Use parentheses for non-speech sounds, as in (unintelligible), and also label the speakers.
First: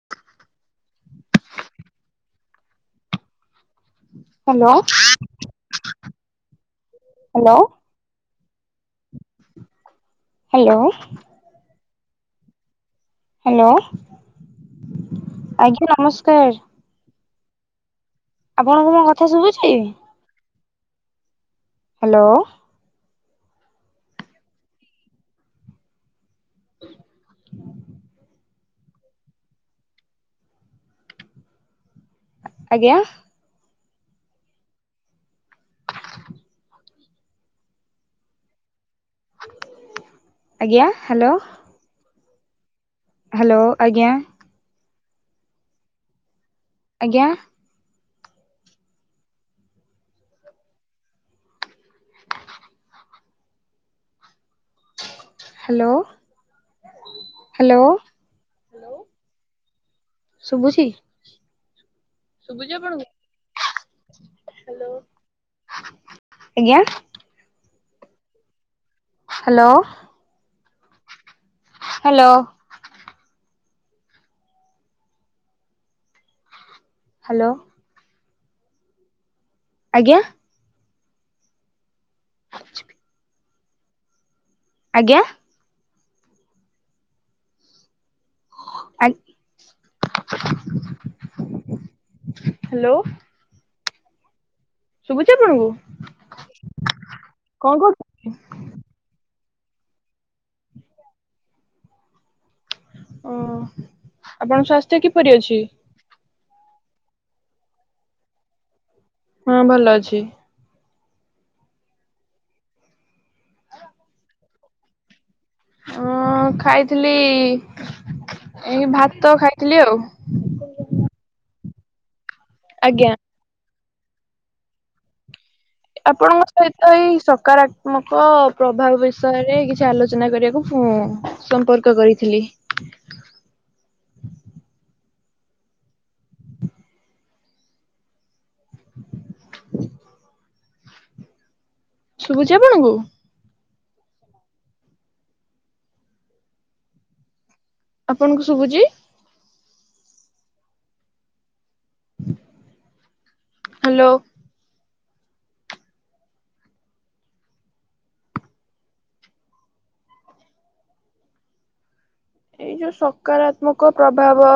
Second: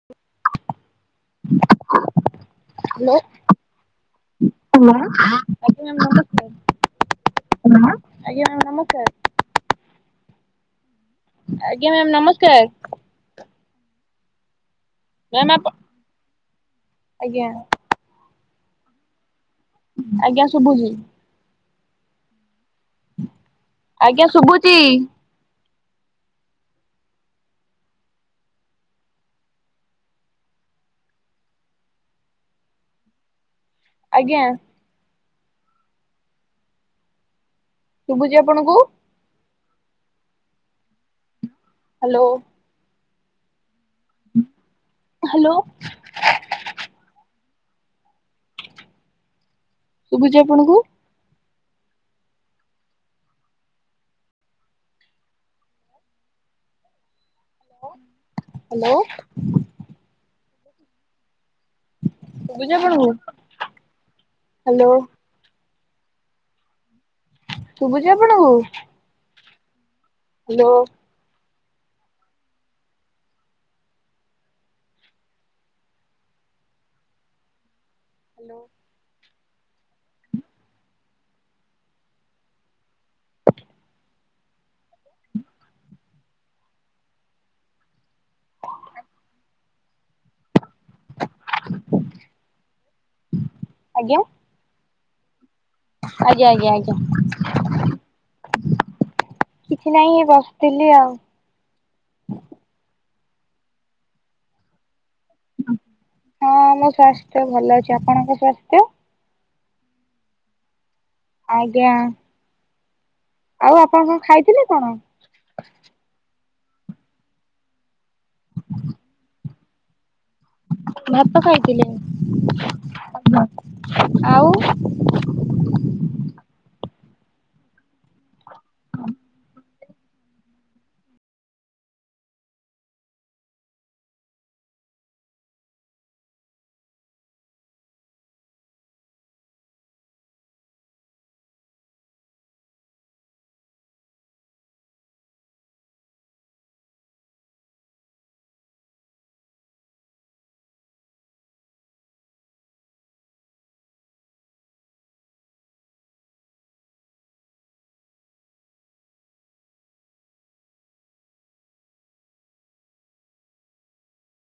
Speaker 1: Hello. (unintelligible)
Speaker 2: Hello
Speaker 1: ଆଜ୍ଞା ma'am
Speaker 2: hello
Speaker 1: ନମସ୍କାର।
Speaker 2: Hello.
Speaker 1: ଆଜ୍ଞା ମ୍ୟାମ୍ ନମସ୍କାର।
Speaker 2: ହ୍ୟାଲୋ
Speaker 1: ମ୍ୟାମ୍ ଆପ
Speaker 2: ଆଜ୍ଞା ନମସ୍କାର।
Speaker 1: ଆଜ୍ଞା।
Speaker 2: ଆପଣଙ୍କୁ ମୋ କଥା ଶୁଭୁଛି?
Speaker 1: ଆଜ୍ଞା ଶୁଭୁଛି।
Speaker 2: ହାଲୋ।
Speaker 1: ଆଜ୍ଞା ଶୁଭୁଛି।
Speaker 2: ଆଜ୍ଞା।
Speaker 1: ଆଜ୍ଞା। ଶୁଭୁଛି ଆପଣଙ୍କୁ?
Speaker 2: ଆଜ୍ଞା ହ୍ୟାଲୋ।
Speaker 1: ହ୍ୟାଲୋ।
Speaker 2: ହ୍ୟାଲୋ ଆଜ୍ଞା
Speaker 1: ହ୍ୟାଲୋ
Speaker 2: ଆଜ୍ଞା।
Speaker 1: ଶୁଭୁଛି ଆପଣଙ୍କୁ?
Speaker 2: ହାଲୋ ହାଲୋ ହାଲୋ
Speaker 1: ହ୍ୟାଲୋ
Speaker 2: ଶୁଭୁଛି?
Speaker 1: ଶୁଭୁଛି ଆପଣଙ୍କୁ? ହ୍ୟାଲୋ।
Speaker 2: ଆଜ୍ଞା।
Speaker 1: ଶୁଭୁଛି ଆପଣଙ୍କୁ?
Speaker 2: Hello
Speaker 1: hello
Speaker 2: hello hello
Speaker 1: hello
Speaker 2: ଆଜ୍ଞା (unintelligible) ଆଜ୍ଞା
Speaker 1: (inaudible)
Speaker 2: ଆ ହ୍ୟାଲୋ
Speaker 1: ଆଜ୍ଞା
Speaker 2: ଶୁଭୁଛି ଆପଣଙ୍କୁ?
Speaker 1: ଆଜ୍ଞା ଆଜ୍ଞା
Speaker 2: କଣ
Speaker 1: ଆଜ୍ଞା
Speaker 2: କରୁ
Speaker 1: କିଛି ନାହିଁ ବସିଥିଲି ଆଉ।
Speaker 2: ହୁଁ, ଆପଣଙ୍କ ସ୍ୱାସ୍ଥ୍ୟ କିପରି ଅଛି?
Speaker 1: ହଁ ଆମ ସ୍ୱାସ୍ଥ୍ୟ ଭଲ ଅଛି, ଆପଣଙ୍କ ସ୍ବାସ୍ଥ୍ୟ?
Speaker 2: ହଁ ଭଲ ଅଛି।
Speaker 1: ଆଜ୍ଞା ଆଉ ଆପଣ କଣ ଖାଇଥିଲେ କଣ?
Speaker 2: ହଁ ଖାଇଥିଲି ଏ ଭାତ ଖାଇଥିଲି ଆଉ।
Speaker 1: ଭାତ ଖାଇଥିଲେ?
Speaker 2: ଆଜ୍ଞା
Speaker 1: ଆଉ
Speaker 2: ଆପଣଙ୍କ ସହିତ ଏଇ ସକାରାତ୍ମକ ପ୍ରଭାବ ବିଷୟରେ କି ସେ ଆଲୋଚନା କରିବାକୁ, ସମ୍ପର୍କ କରିଥିଲି। (unintelligible) ଶୁଭୁଛି ଆପଣଙ୍କୁ? ଆପଣଙ୍କୁ ଶୁଭୁଛି? ହାଲୋ। ଏଇ ଯୋଉ ସକାରାତ୍ମକ ପ୍ରଭାବ